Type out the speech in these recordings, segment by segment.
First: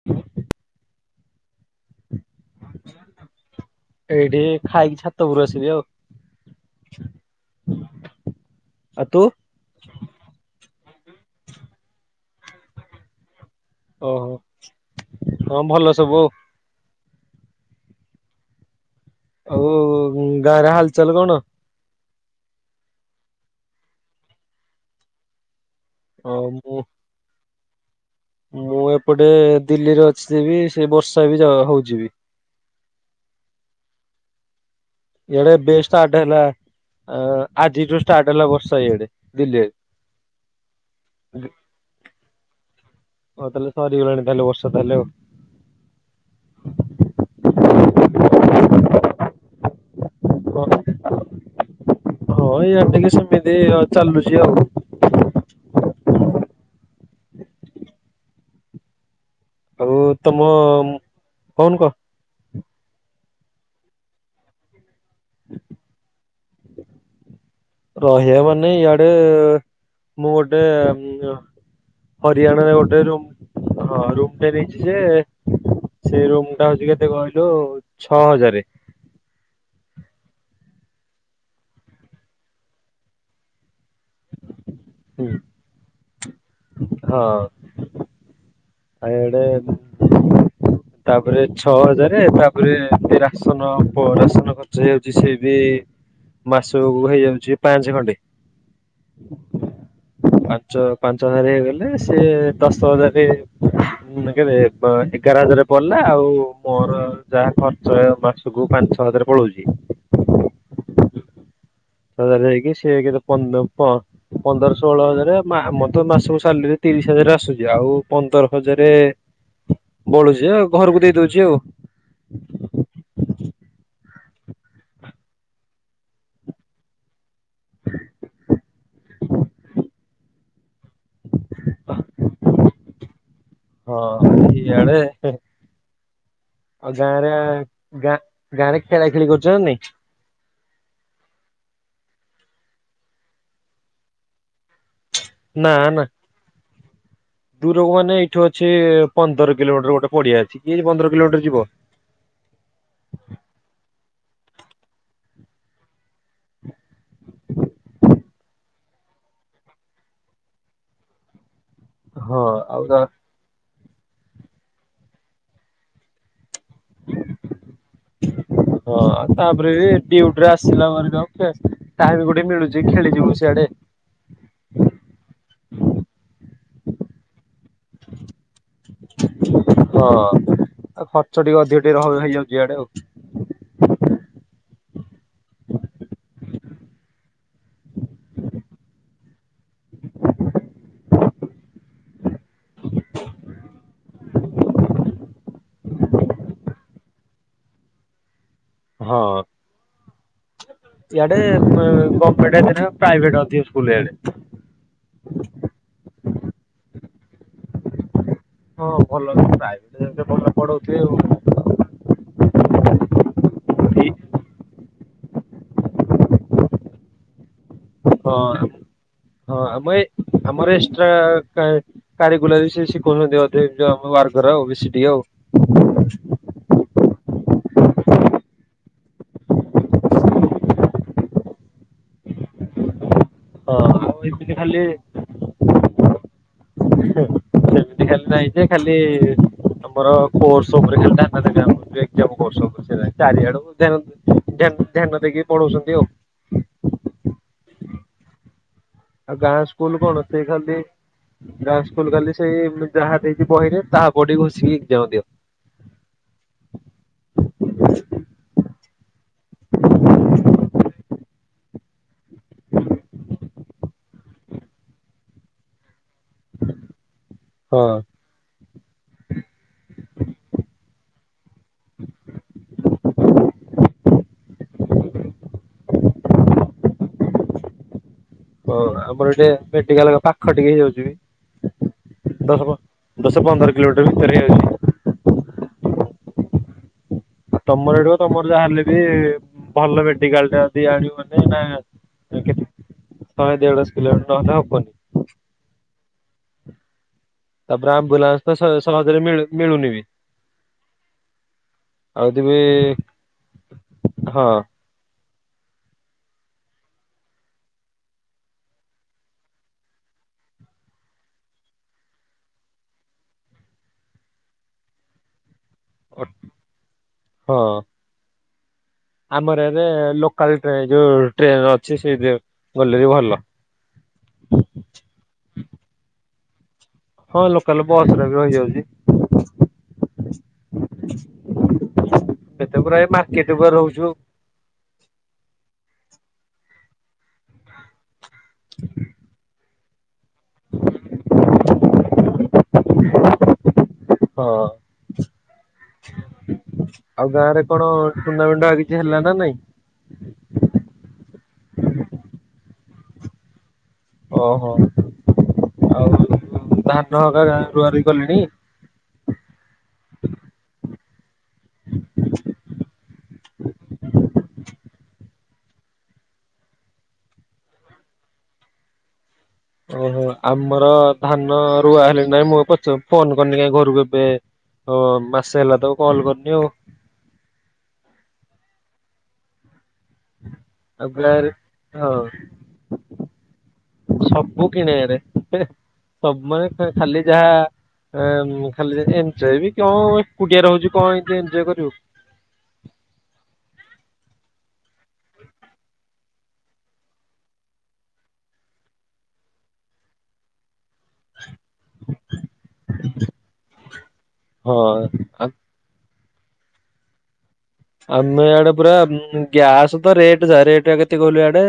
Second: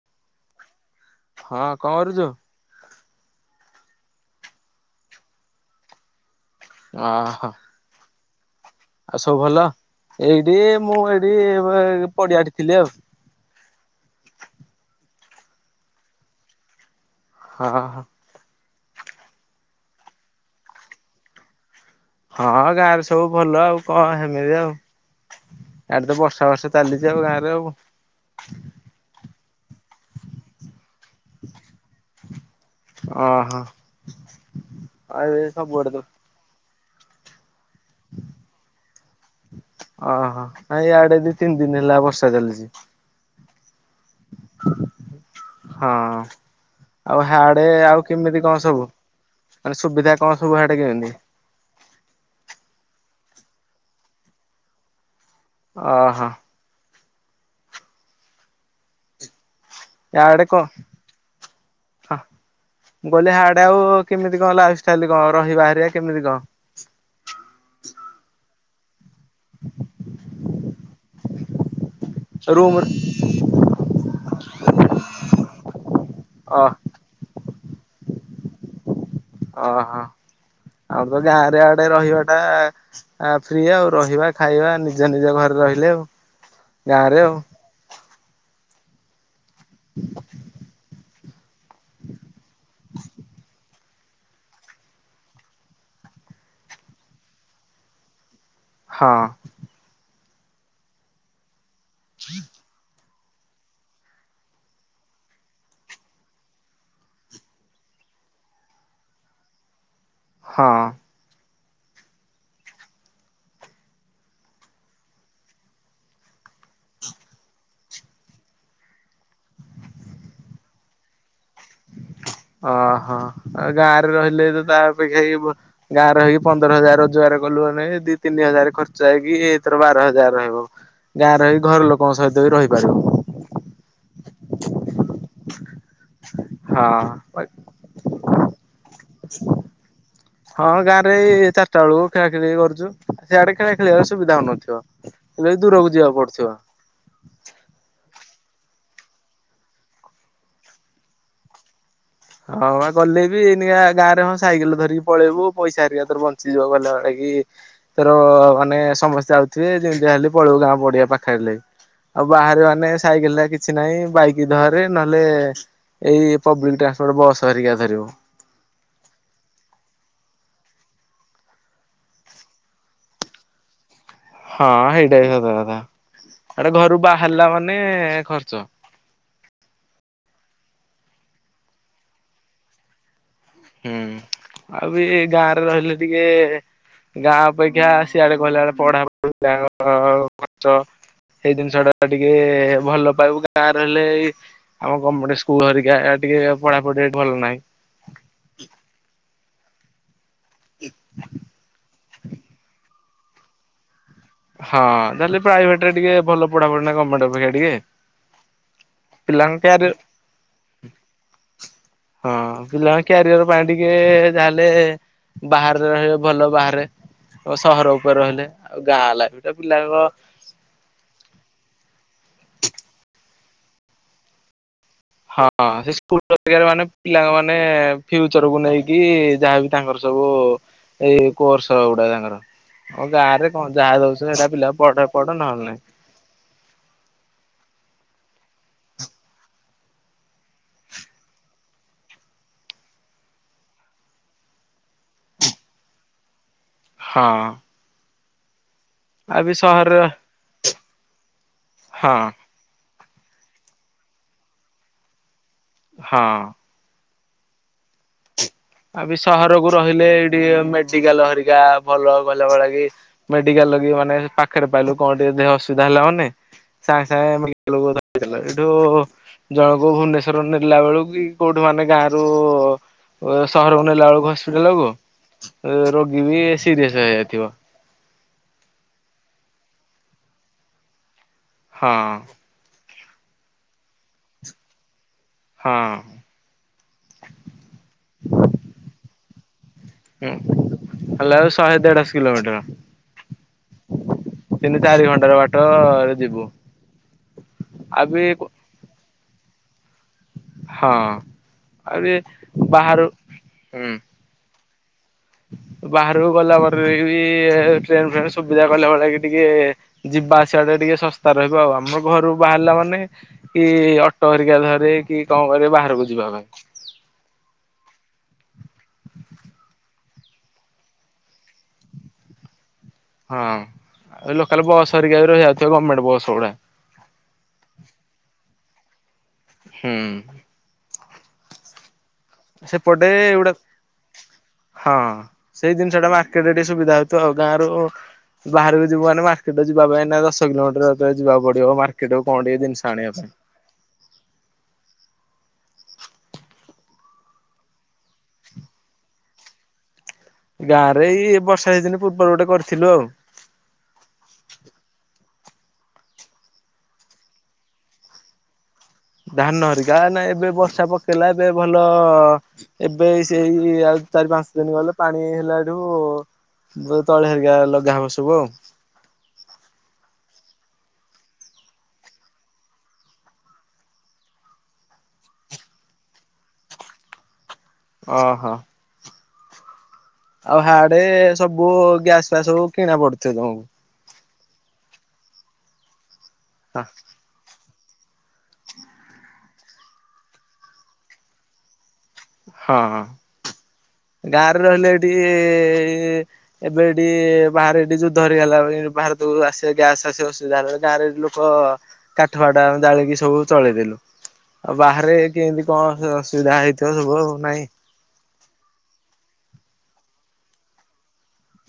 [inaudible] ହଁ କଣ କରୁଚୁ? ଏଇଠି ଖାଇକି ଛାତ ଉପରୁ ଆସିଲି ଆଉ। ଅହ। ଆଉ ସବୁ ଭଲ ଏଇଠି ମୁଁ ଏଇଠି ଏଇ ପଡିଆରେ ଥିଲି ଆଉ। ଓହୋ ହଁ ଭଲ ସବୁ ଆଉ। ହଁ ହଁ। ଆଉ ଗାଁରେ ହାଲଚାଲ କଣ? ହଁ ଗାଁରେ ସବୁ ଭଲ ଆଉ କଣ ହେମିତି ଆଉ ୟାଡେ ତ ହଁ ବର୍ଷା ବର୍ଷା ମୁଁ ଚାଲି ଯାହୋଉ ଗାଁରେ ଆଉ ମୁଁ ଏପଟେ ଦିଲ୍ଲୀରେ ଅଛି ଯିବି ସେ ବର୍ଷା ବି ଯ ହୋଉଚି ବି। ଓ ହୋ ଏଡେ ଏବେ ଷ୍ଟାର୍ଟ ହେଲା ଆଜିଠୁ ଷ୍ଟାର୍ଟ ହେଲା ବର୍ଷା ଏଆଡେ ଦିଲ୍ଲୀ ଆ ଓହୋ ନାଇଁ ଇଆଡେ ଦି ତିନି ଦିନ ହେଲା ବର୍ଷା ଚାଲିଛି। ଓହ ତାହା ହେଲେ ସରିଗଲାଣି ତାହେଲେ ବର୍ଷା ତାହେଲେ ଆଉ। ହଁ ଆଉ ହାଡେ ଆଉ କେମିତି କଣ ସବୁ ମାନେ ସୁବିଧା କଣ ସବୁ ହାଡେ କେମିତି? ହଁ ଏଇଆ ଟିକେ ସେମିତି ଚାଲୁଛି ଆଉ ଓହୋ ଆଉ ୟା ତମ ଆଡେ କଣ କଣ କହ ହ ମୁଁ କହିଲି ହଡେ ଆଉ କେମିତି କଣ ଲା ଚାଲି କଣ ରହିବାହାରିଆ କେମିତି କଣ? ରହ ମାନେ ଇଆଡେ ମୁଁ ଗୋଟେ ହରିଆଣା ରୁମ ରେ ଗୋଟେ ରୁମ୍ ହଁ ରୁମ୍ ଟା ନେଇଛି ଯେ ସେ ରୁମ ଅ ଟା ହଉଛି କେ କେତେ କହିଲୁ ଛଅ ହଜାର ଓହୋ ଆମର ତ ଗାଁ ରେ ଆଡେ ରହିବା ଟା ଆ ଫ୍ରି ଆଉ ରହିବା ଖାଇବା ନିଜ ହଁ ନିଜ ଘରେ ରହିଲେ ଆଉ ଗାଁ ରେ ଆଉ ଆଉଡ଼େ ତାପରେ ଛଅ ହଜାର ତାପରେ ଏ ରାସନ ରାସନ ଖର୍ଚ୍ଚ ହେଇଯାଉଛି ସେ ବି ମାସ କ ହେଇଯାଉଛି ପାଞ୍ଚ ଖଣ୍ଡେ ହଁ ପାଞ୍ଚ ପାଞ୍ଚଜାର ହେଇଗଲେ ସିଏ ଦଶ ହଜାର କେଟେ ଏଗାର ହଜାର ପଡିଲା ଆଉ ମୋର ଯାହା ଖର୍ ଶଛହ ମାସକୁୁ ପାଞ୍ଚଛ ହଜାର ପଳଉଛି। ହଁ ହଜାର ହେଇକି ସେ କେତେ ପନ୍ଦ ପନ୍ଦର ଷୋହଳ ହଜାର ଆମର ତ ମାସକୁ ସାଲରୀ ତିରିଶ ହଜାର ଆସୁଛି ଆଉ ପନ୍ଦର ହଜାର ବଳୁଛି ଆଉ ଘରକୁ ଦେଇ ଦଉଛି ଆଉ। ଓହୋ ଆଉ ଗାଁ ରେ ରହିଲେ ତ ତା ଅପେକ୍ଷା ଗାଁ ରଇକି ପନ୍ଦର ହଜାର ରୋଜଗାର ଗଲୁ ମାନେ ଦି ତିନି ହଜାର ଖର୍ଚ୍ଚ ହେଇକି ଏଇଥର ବାର ହଜାର ରହବ ଗାଁ ରହି ଘର ଲୋକଙ୍କ ସହିତ ବି ରହିପାରିବୁ ହଁ ଇ ଆଡେ ଆଉ ଗାଁରେ ହଁ। ଗାଁ ଗାଁରେ ଖେଳା ଖେଳି କରୁଛନ୍ତି ନାଇଁ? ହଁ ଗାଁ ରେ ଏଇ ଚାରିଟା ବେଳକୁ ଖେଳା ଖେଳି କରୁଛୁ ସେଆଡେ ଖେଳ ଖେଳିବାର ସୁବିଧା ହଉନଥିବ। ଏଲେ ନା ଦୂରକୁ ନା ଯିବାକୁ ପଡୁଥିବ। ଦୂରକୁ ମେ ଏଇଠୁ ଅଛି ପନ୍ଦର କିଲୋମିଟର ଗୋଟେ ପଡିଆ ଅଛି କିଏ ଯେ ପନ୍ଦର କିଲୋମିଟର ଯିବ ହଁ ବା କଲେ ବି ଏ ଗାଁରେ ହଁ ସାଇକେଲ ଧରିକି ପଳେଇବୁ ପଇସା ହେରିକା ତୋର ବଞ୍ଚିଯିବ ଗଲାବଳେ କି ତୋର ମାନେ ସମସ୍ତେ ଯାଉଥିବେ ଯେମିତି ହେଲେ ପଳେଇିବୁ ଗାଁ ପଡିିବା ପାଖରେ ଲାଗି ଆଉ ହଁ ବାହାରେ ଆଉ ମାନେ ତା ସାଇକେଲ କି କିଛି ନାହିଁ ବାଇକ ଧରେ ନହେଲେ ଏଇ ପବ୍ଲିକ ଟ୍ରାନ୍ସପୋର୍ଟ ବସ୍ ହରିକା ଧରିବ ହଁ ତାପରେ ଡିଉଟରେ ଆସିଲ ମାନେ ଠୁ ଆଉ ଟାଇମ କୋଉଠେ ମିଳୁଛି ଖେଳିଯିବୁ ସିଆଡେ। ହଁ ହେଇଟା ବି ସତ କଥା ଆଟେ ଘରୁ ବାହାରିଲା ମାନେ ଖର୍ଚ୍ଚ ହଁ ଖର୍ଚ୍ଚ ଟିକେ ଅଧିକ ଟିକେ ରିବ ହେଇଯାଉଛି ଇଆଡେ ଆଉ ହୁଁ ଆଉ ବି ଗାଁରେ ରହିଲେ ଟିକେ ଗାଁ ଅପେକ୍ଷା ସିଆଡେ କହିଲା ବେଳେ ପଢାପଢି ଖର୍ଚ୍ଚ ସେଇ ଜିନିଷ ଟା ଟିକେ ଭଲ ପାଇବୁ ଗାଁ ରହିଲେ ଏଇ ଆମ ଗମଟ ସ୍କୁଲ ହେରିକା ଟିକେ ପଢାପଢି ଭଲ ନାହିଁ ହଁ ଆଡେ ମ ଗୋମେଣ୍ଡ ପ୍ରାଇଭେଟ ଅଧିକ ସ୍କୁଲ ଇଆଡେ ହଁ ତାହେଲେ ପ୍ରାଇଭେଟ ରେ ଟିକେ ଭଲ ପଢାପଢି ନା ଗର୍ଣ୍ଣମେଣ୍ଟ ଅପେକ୍ଷା ଟିକେ। ହଁ ଭଲ ପିଲାଙ୍କ କ୍ୟାରିୟର ପ୍ରାଇଭେଟ ଭଲ ପଢଉଥିବ ଆଉ। ହଁ ପିଲା କ୍ୟାରିଅର ପାଇଁ ଟିକେ ହଁ ଯାହାହେଲେ ବାହରେ ରହିଲେ ଭଲ ବାହାରେ ସହର ଉପରେ ରହିଲେ ଆଉ ଗାଁ ହେଲା ହଁ ଆମେ ଆମର ଏକ୍ସଟ୍ରା କାରିଗୁଲ ବି ସେ ଶିଖଉଛନ୍ତି ଅଧଉ ଆମ ୱାର୍ଘର ଆଉ ବେଶୀ ଟିକେ ଆଉ। ହଁ ସେ ସ୍କୁଲ ମାନେ ପିଲାଙ୍କ ମାନେ ଫ୍ୟୁଚର କୁ ନେଇକି ଯାହାବି ତାଙ୍କର ସବୁ ଏଇ କୋର୍ସ ଗୁଡା ତାଙ୍କର। ଆଉ ଗାଁ ରେ କଣ ହଁ ଯାହା ଆଉ ଦଉଛନ୍ତି ଏଇଟା ଏମିତି ପିଲା ଖାଲି ପଢ ପଢ ନହେଲେଁ ନାଇ। ସେମିତି ଖାଲି ନାହିଁ ଯେ ଖାଲି ତମର କୋର୍ସ ଉପରେ ଖାଲି [unintelligible] [unintelligible] ଚାରିଆଡ଼କୁ ଧ୍ୟାନ ଦେଇକି ପଢଉଛନ୍ତି ଆଉ। ହଁ। ଆଉ ବି ଗାଁ ସହର ସ୍କୁଲ କଣ ସେଇ ଖାଲି ଗାଁ ସ୍କୁଲ ହଁ ଖାଲି ସେଇ ଯାହା ଦେଇଛିି ବହିରେ ତାହା ପଢି ଘୋଷିକି ଏଜ୍ଜ୍ଜାମ୍ ଦିଅ। ହଁ। ଆ ବି ସହରକୁ ରହିଲେ ଏଡିଏ ମେଡିକାଲ ହରିକା ଭଲ କହିଲ ଭଳି କି ମେଡିକାଲ କି ମାନେ ପାଖରେ ପାଇଲୁ କଣ ଟିକେ ଦେହ ଅସୁବିଧା ହେଲା ହବନି। ସାଙ୍ଗେ ସାଙ୍ଗେ [unintelligible] ହଁ। ଏଇଠୁ ଜଣକୁ ଭୁବନେସ୍ୱର ନେଲା ବେଳକୁ କି କୋଉଠୁ ମାନେ ଗାଁରୁ ସହରକୁ ନେଲା ବେଳକୁ ହସ୍ପିଟାଲକୁ ରୋଗୀ ବି ସିରିଅସ ହେଇଯାଇଥିବ। ହ ଆମର ଟିକେ ମେଡିକାଲ ପାଖ ଟିକେ ହେଇଯାଉଛି ବି। ହଁ। ଦଶ ଦଶ ପନ୍ଦର କିଲୋମିଟର ଭିତରେ ଯାଉଛି। ହଁ। ଆଉ ତମର ଏଠ ତମର ଯାହାହେଲେ ବି ଭଲ ମେଡିକାଲ ଟା ଯି ଆଣିବ ହେଲା ମାନେ ବେଳକୁ ନା ଶହେ ଦେଢଶ କିଲୋମିଟର। କେତେ ଶହେ ଦେଢଶ କିଲୋମିଟର ନହଲେ ହଵ ତିନି ଚାରି ଘଣ୍ଟାର ବାଟ ଟରେ ଯିବୁ। ତାପରେ ଆଉ ବି ଆମ୍ବୁଲାନ୍ସ ତ ସହ ସହଜରେ ମିଳୁ ମିଳୁନି ବି। ହଁ ଆଉ ଯଦି ବି ବାହାରୁ ହୁଁ। ହଁ। ବାହାରକୁ ଗଲା ପରେ ବି ଟ୍ରେନ ଫ୍ରେନ ସୁବିଧା କଲା ଭଳି କି ଟିକେ ଯିବା ଆସିବା ଟା ଟିକେ ଶସ୍ତା ରହିବ ଆଉ ଆମର ଘରୁ ବାହାରିଲା ମାନେ କି ଅଟୋ ହେରିକା ଧରେ କି କଣ କରି ବାହାରକୁ ଯିବା ପାଇଁ। ହଁ। ଆମର ଏରେ ଲୋକାଲ ଟ୍ରେନ ଯୋଉ ଟ୍ରେନ ଅଛି ସେଇ ଗଲେ ବି ଭଲ। ହଁ ଆଉ ଲୋକାଲ ବସ୍ ହରିକା ରହିଯାଉଥିବ ଗଭର୍ଣ୍ଣମେଣ୍ଟ ବସ୍ ଗୁଡା। ହଁ ଲୋକାଲ ବସ ରେ ବି ରହିଯାଉଛି। ହୁଁ। ଏତେ ପୁରା ଏ ସେପଟେ ଏଗୁଡା ମାର୍କେଟ ଉପରେ ରହୁଛୁ। ହଁ ସେଇ ଜିନିଷ ଟା ମାର୍କେଟରେ ଟିକେ ସୁବିଧା ହଉଥବ ଆଉ ଗାଁ ରୁ। ବାହାରକୁ ଯିବୁ ମାନେ ମାର୍କେଟରେ ଯିବା ପାଇଁ ନା ଦଶ କିଲୋମିଟର ଭରେ ଯିବାକୁ ପଡିବ ମାର୍କେଟ କଣ ଟିକେ ଜିନିଷ ଆଣିବା ପାଇଁ। ହଁ। ଆଉ ଗାଁ ରେ କଣ ଟୁର୍ଣ୍ଣାମେଣ୍ଟ ହେରିକା ହେଲା ନା ନାଇଁ? ଗାଁରେ ଏଇ ବର୍ଷା ଏଇ ଦିନେ ପୂର୍ବରୁ ଗୋଟେ କରିଥିଲୁ ଆଉ। ଓହୋ ଆଉ ଧାନ ହେରିକା ଏକା ଗାଁରେ ରୁଆରୁଇ କଲେଣି? ଧାନ ହେରିକା ନା ଏବେ ବର୍ଷା ପକେଇଲା ଏବେ ଭଲ ଏବେ ସେଇ ଆଉ ଚାରି ପାଞ୍ଚ ଦିନ ଗଲେ ପାଣି ହେଲା ଏଠୁ ତଳି ହେରିକା ଲଗା ହବ ସବୁ ଆଉ। ଓହୋ ଆମର ଧାନ ରୁଆ ହେଲା କି ନାଇଁ, ମୁଁ ଆଉ ଫୋନ୍ କରିନି କାଇ ଘରକୁ ଏବେ। ହଁ ମାସେ ହେଲା ତାକୁ କଲ୍ କରିନି ଆଉ। ଓହୋ। ଆଉ ହାଡେ ଗାଁରେ ସବୁ ହଁ ଗ୍ୟାସ୍ ଫ୍ୟାସ୍ ସବୁ କିଣା ପଡୁଥିବ ତମକୁ। ସବୁ କିଣେ ଆଡେ ହେ ସବ୍ ହଁ ମାନେ ଖାଲି ଯାହା ଖାଲି ଯେ ଏଞ୍ଜୟ୍ ବି କଣ ଏକୁଟିଆ ରହୁଛି କଣ ଏମତି ଏଞ୍ଜୟ୍ କରିବୁ। ହଁ ହଁ। ଗାଁରେ ରହିଲେ ଏଠି ଇ ଇ ଇ ଇ ଏବେ ଏଠି ବାହାରେ ଏଠି ଯୁଦ୍ଧ ହେରିକା ହେଲା। ଭାରତକୁ ଆସିବା ଗ୍ୟାସ୍ ଆସିବା ଅସୁବିଧା ହେଲା ଗାଁରେ ଲୋ କ କାଠ ଫାଠ ଆମେ ଜଳିକି ସବୁ ଚଳେଇଦେଲୁ। ହଁ ଆଉ ବାହାରେ ଆଉ କେମିତି କଣ ଅସୁବିଧା ହେଇଥିବ ସବୁ ଆଉ ନାଇଁ। ଆମେ ଆଡେ ପୁରା ଗ୍ୟାସ୍ ତ ରେଟ୍ ଯାହା, ରେଟ୍ ଟା କେତେ କହିଲୁ ଇଆଡେ?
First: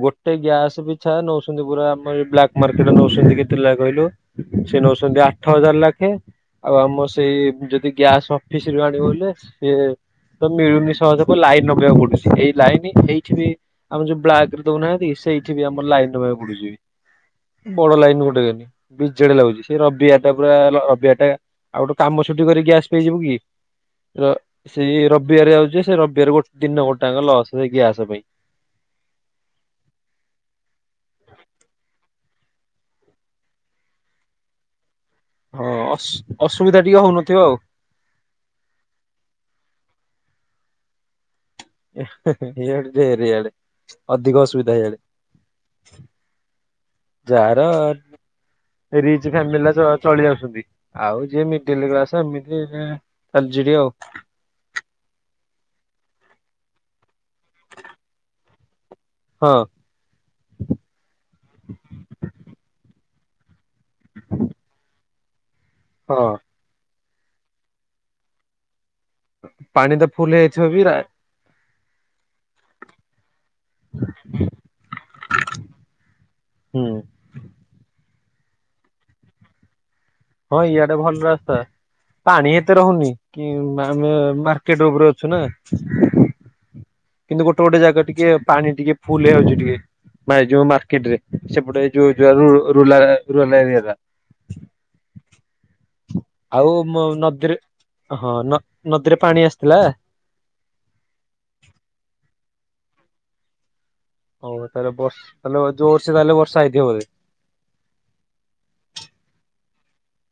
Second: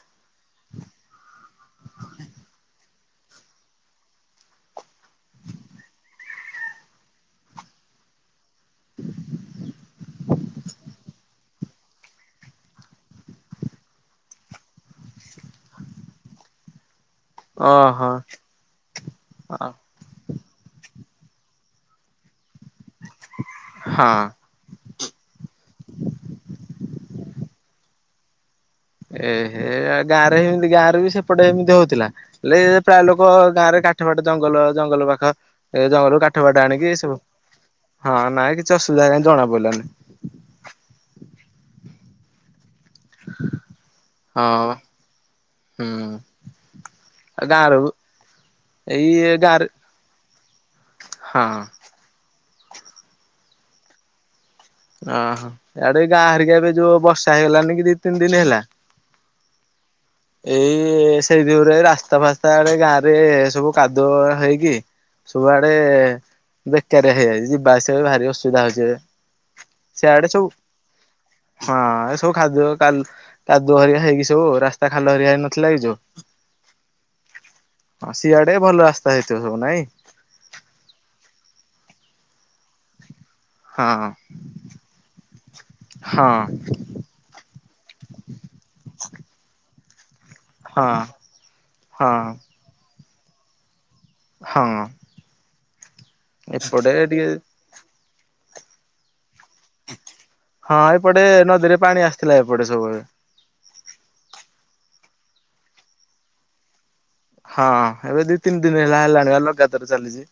ଗୋଟେ ଗ୍ୟାସ୍ ପିଛା ନଉଛନ୍ତି ପୁରା ଆମର ବ୍ଲାକ୍ ମାର୍କେଟରେ ନେଉଛନ୍ତି କେତେ ଲେଖା କହିଲୁ? ସେ ନଉଛନ୍ତି ଆଠ ହଜାର ଲାଖେ ଆଉ ଆମ ସେଇ ଯଦି ଗ୍ୟାସ୍ ଅଫିସିରୁ ଆଣିବଲେ ସିଏ ତ ମିଳୁନି ସହଜକୁ ଲାଇନ୍ ଲଗେଇବାକୁ ପଡୁଚି। ଏଇ ଲାଇନ ଏଇଠି ବି ଆମେ ଯୋଉ ବ୍ଲାକରେ ଦଉନାହାନ୍ତି ସେଇଠି ବି ଆମର ଲାଇନ୍ ଲଗେଇବାକୁ ପଡୁଚି। ବଡ ଓହୋ। ଲାଇନ୍ ଗୋଟେ କାନି ବିଜେଡ ଲାଗୁଛି ସେ ରବି ସେଟା ପୁରା ରବିିବାର ଟା ଆଉ ଗୋଟେ କାମ ଛୁଟି କରି ଗ୍ୟାସ୍ ନେଇଯିବୁ କି? ହଁ ସେଇ ରବିବାର ଯାଉଛି। ସେ ରବିବାର ଗୋ ଦିନ ଗୋଟାକ ଲସ୍ ସେ ଗ୍ୟାସ୍ ପାଇଁ। ଏ ହେ ଗାଁ ରେ ଏମିତି ଗାଁ ରେ ବି ସେପଟେ ଏମିତି ହଉଥିଲା? ହେଲେ ପ୍ରାୟ ଲୋକ ଗାଁ ରେ କାଠ ଫାଠ ଜଙ୍ଗଲ-ଜଙ୍ଗଲ ପାଖ। ହଁ ଏ ଅସ ଜଙ୍ଗଲରୁ କାଠ ଫାଠ ଅସୁବିଧା ଆଣିକି ଟିକେ ସବୁ ହଉନଥିବ ଆଉ। ହଁ ନାଇଁ କିଛି ଅସୁବିଧା କାଇଁ ଜଣା ପଡିଲାନି। ଏହେ ଇଆଡେ ଢ଼େରେ ଇଆଡେ ଅଧିକ ହଁ ଅସୁବିଧା ଇଆଡେ। ହୁଁ ଆଉ ଯାହାର ଗାଁରୁ ରିଚ୍ ଏଇ ଗାଁରେ ଫ୍ୟାମିଲି ଯାକ ଚଳି ଯାଉଛନ୍ତି। ଆଉ ଯିଏ ହଁ ମିଡଲକ୍ଲାସ ଏମିତି ଚାଲିଛି ଟିକେ ଆଉ। ଓହୋ ଆଡେ ଗାଁ ହରିକା ଏବେ ଯୋଉ ବର୍ଷା ହେଇଗଲାନି କି ଦି ତିନି ଦିନ ହେଲା। ହଁ। ଏଇ ସେଇଯୁଗରୁ ଏ ରାସ୍ତା ଫାସ୍ତା ଆଡେ ଗାଁ ରେ ସବୁ କାଦୁଅ ହେଇକି ସବୁଆଡେ ହଁ ବେକାରିଆ ହେଇଯାଇଛି। ଯିବା ଆସିବା ବି ଭାରି ଅସୁବିଧା ହଉଛି ଏବେ। ପାଣି ତ ସିଆଡେ ଫୁଲ୍ ସବୁ ହେଇଯାଇଥିବ ବି ରା ହଁ ଏ ସବୁ ଖାଦ୍ୟ କାଲ କାଦୁଅ ହରିଆ ହେଇକି ସବୁ ରାସ୍ତା ଖାଲ ହେରିଆ ହେଇନଥିଲା କି ଯୋଉ ହୁଁ ହଁ ସିଆଡେ ଭଲ ରାସ୍ତା ହେଇଥିବ ସବୁ ନାଇଁ? ହଁ ଇଆଡେ ଭଲ ରାସ୍ତା ପାଣି ଏତେ ରହୁନି। କି ହଁ ଆମେ ମାର୍କେଟ ଉପରେ ଅଛୁ ନା। ହଁ। କିନ୍ତୁ ଗୋଟେ-ଗୋଟେ ଜାଗା ଟିକେ ପାଣି ଟିକେ ଫୁଲ ହେଇଯାଉଛି ଟିକେ। ଏ ଯୋଉ ହଁ ମାର୍କେଟରେ ସେପଟେ ହଁ। ଯୋଉଯୋଉ ରୁରାଲ୍ ରୁଲର ଏରିଆ ଟା ହଁ। ଆଉ ଏପଟେ ଟିକେ ନଦୀରେ ହଁ ନଦୀରେ ପାଣି ଆସିଥିଲା? ହଁ ଏପଟେ ନଦୀରେ ପାଣି ଆସିଥିଲା ଏପଟେ ସବୁବେଳେ। ହଉ ତାହେଲେ ବର୍ଷ ତାହେଲେ ଯୋରସ ତାହେଲେ ବର୍ଷା ହେଇଥିବ ବଧେ। ହଁ ଏବେ ଦି ତିନି ଦିନ ହେଲା ହେଲାଣି ଆଉ ଲଗାତାର ଚାଲିଛି।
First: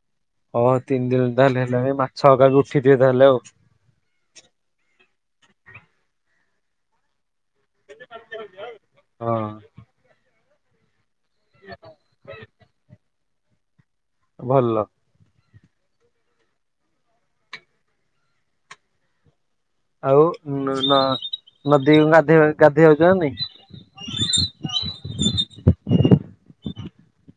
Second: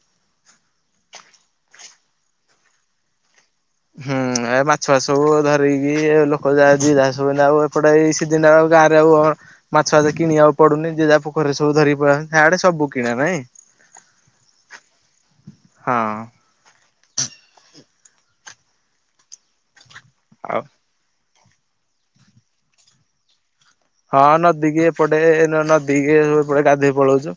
ହଁ ତିନି ଦିନ ତାହଲେ ହେଲାଣି ମାଛ ଆଗାକୁ ଉଠିଥିବେ ତାହେଲେ ଆଉ। ହୁଁ ଏ ମାଛ ଫାଚ ସବୁ ଧରିକି ଲୋକ ଯାହା ଯିଏ ଯାହା ସବୁ ଏୟିନା ଆଉ ପଟ୍ଟା ଏଇ ସିଜିନିରେ, ଆଉ ଗାଁରେ ଆଉ ହଁ ମାଛ ଫାଛ କିଣିବାକୁ ପଡୁନି ଯି ଯାହା ଏପଟେ ସବୁ ଧରି ପଳେଇ ଆଉ ଚନି ଗାଁରେ ସବୁ କିଣା ନାଇଁ ଭଲ। ହଁ। ଆଉ ନ ନଦୀ ଗାଧେଇବା ଗାଧେଇବା ଯାଅ ନାଇ। ହଁ ନଦୀ କି ଏପଟେ ନଦୀ କିି ଗାଧୋଇ ପଳଉଛୁ।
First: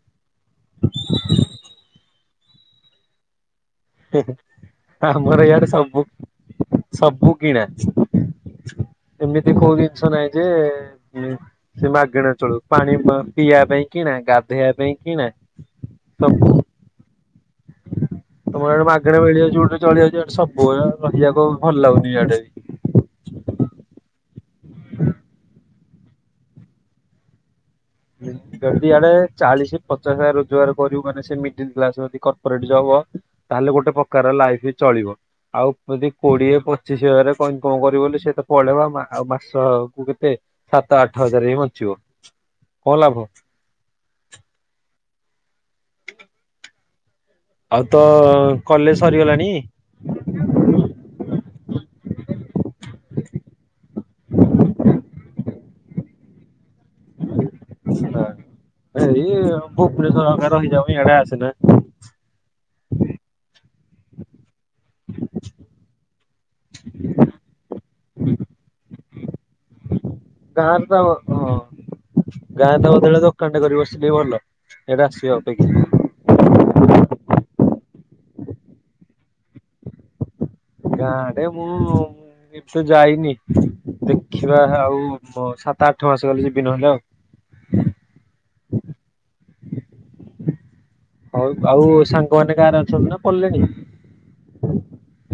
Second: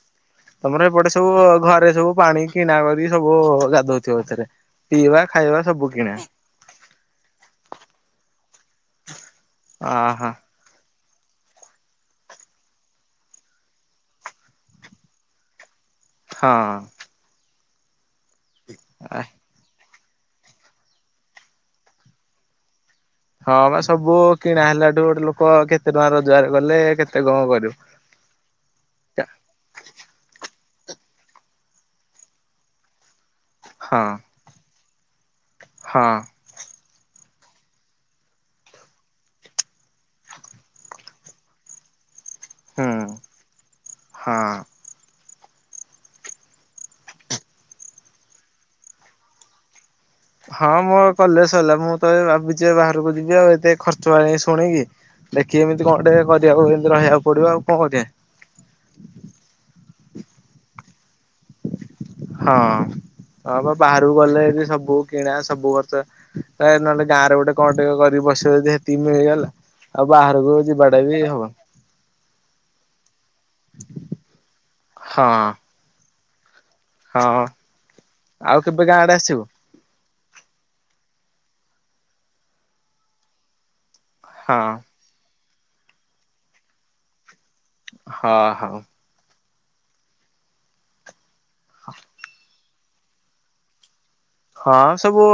ତମର ଏପଟେ ସବୁ ଘରେ ସବୁ ପାଣି କିଣା କରି ସବୁ ଗାଦୁଉଚ। କିଏ ପଟାରେ ପିଇବା ଆମର ଖାଇବା ଇଆଡେ ସବୁ କିଣା। ସବୁ କିଣା। ଏମିତି କୋଉ ଜିନିଷ ଅହ ନହିଁ ଯେ ସେ ମାଗଣା ଚଳୁ ପାଣି ପିଇବା ପାଇଁ କିଣା ଗାଧୋଇବା ପାଇଁ କିଣା ତ ହଁ। ତମର ଏଡେ ମାଗେଣା ମିଳିଯାଉଚି ବୋଲି ଚଳିଯାଉଚୁ ଆଡେ ସବୁ ମାପିବାକୁ ଭଲ ଲାଗୁନିାଆଡେ ହଁ ବା ସବୁ କିଣା ହେଲାଠୁ ଗୋଟେ ଲୋକ କେତେ ଟଙ୍କା ରୋଜଗାର କଲେ କେତେ କଣ କରିବୁ। ହଁ ବି। [unintelligible] ଯଦି ଆଡେ ଚାଳିଶ ପଚାଶ ରୋଜଗାର କରିବୁ ମାନେ ସେ ମିଡଲ୍‌ କ୍ଲାସ ଯ କର୍ପୋରେଟ ଜବ ତାହେଲେ ଗୋଟେ ହଁ ପ୍ରକାରର ଲାଇଫ ବି ଚଳିବ ଆଉ ହଁ ଯଦି କୋଡିଏ ପଚିଷ ହଜାର ଇନକମ୍ କ କଣ କରିବ ବୋଲି ସେତ ପଳେଇବ ଆଉ ମାସକୁ କେତେ ସାତ ଆଠ ହଜାର ଏଇ ବଚିବ କଣ ହୁଁ। ଲାଭ। ହଁ। ଆଉ ତୋ କଲେଜ ସରିଗଲାଣି? ହଁ ମୋ କଲେଜ ସରିଲା ମୁଁ ତ ଭାବିଛିି ବାହାରକୁ ଯିବି ଆଉ ଏତେ ଖର୍ଚ୍ଚ ବାଣି ଶୁଣିକି। ଦେଖି ଏମିତି କଣ ଟେ କରିବାକୁ ଏମିତି ରହିବାକୁ ପଡିବ ଆଉ କଣ କରିବା ନା ଏଇ ଭୁବନେଶ୍ଵର ହାଡ଼େ ରହିଯାଉନୁ ଇଆଡେ ଆସେନା। ହଁ ହଁ ବା ବାହାରକୁ ଗଲେ ଏ ସବୁ ବୁ କିଣା ସବୁ ବର୍ଷ ନହେଲେ ଗାଁରେ ଗୋଟେ କଣ ଟିକେ କର ବସିବ ସେତିକି ମିଳିଗଲେ ଆଉ ବାହାରକୁ ଗାରେ ତ ଆଉ ହ ହଁ। ଗାଁ ରେତ ବଦଳେ ଦୋକାନ ଟେ କରିକି ବସିଲେ ଭଲ ୟାଡେ ହଁ ଆସିବା ଅପେକ୍ଷା। ହଁ ଆଉ କେବେ ଗାଁଆଡେ ଆସିବୁ? ଗାଁଆଡେ ମୁଁ ଏ ବେ ଯାଇନି ହଁ ଦେଖିବା ଆଉ ମୋ ସାତ ଆଠ ମାସ ଗଲେ ଯିବି ନହେଲେ ଆଉ ହଁ ହଉ। ହଉ ଆଉ ସାଙ୍ଗମାନେ ଗାଁରେ ଅଛନ୍ତି ନା ପଲେଣି। ହଁ ସବୁ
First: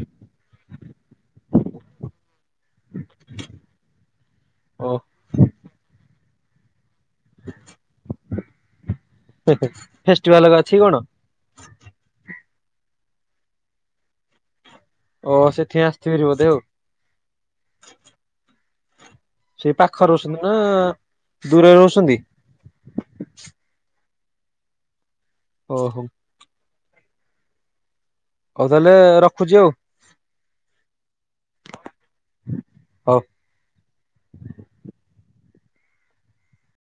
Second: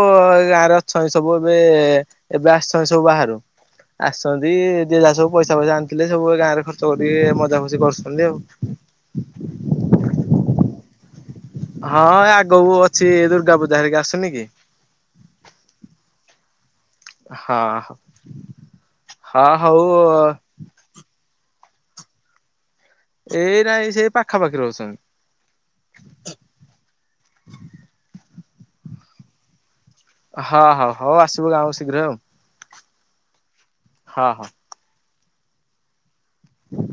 ଗାଁରେ ଅଛନ୍ତି ସବୁ ଏବେ ଏବେ ଆସିଛନ୍ତି ସବୁ ବାହାରୁ। ଆସିଚନ୍ତି ଓ ଯିଏ ଯାହା ସବୁ ପଇସା ଫଇସା ଆଣିଥିଲେ ସବୁ ଗାଁରେ ଖର୍ଚ ଚୋରି ମଜା ମସ୍ତି କରୁଚନ୍ତି ଆଉ। ଫେଷ୍ଟିଭାଲ ଅଛି କଣ? ହଁ ଆଗକୁ ଅଛି ଦୁର୍ଗା ପୂଜା ହେରିକା ଆସୁନି କି। ହଁ ସେଠିଁ ଆସିଥିବି ଭାରି ବୋଧେ ଆଉ। ହଁ, ହଁ, ସେଇ ପାଖରେ ହଉ। ରହୁଛନ୍ତି ନା ଦୂରରେ ରହୁଛନ୍ତି?? ଏଇ ନାଇଁ ସେ ପାଖାପାଖି ରହୁଛନ୍ତି। ଓହୋ। ହଉ ତାଲେ ରଖୁଚି ଆଉ। ହଁ ହଁ ହଉ ଆସିବ ଗାଁ କୁ ଶୀଘ୍ର ଆଉ। ହଉ। ହ ହ।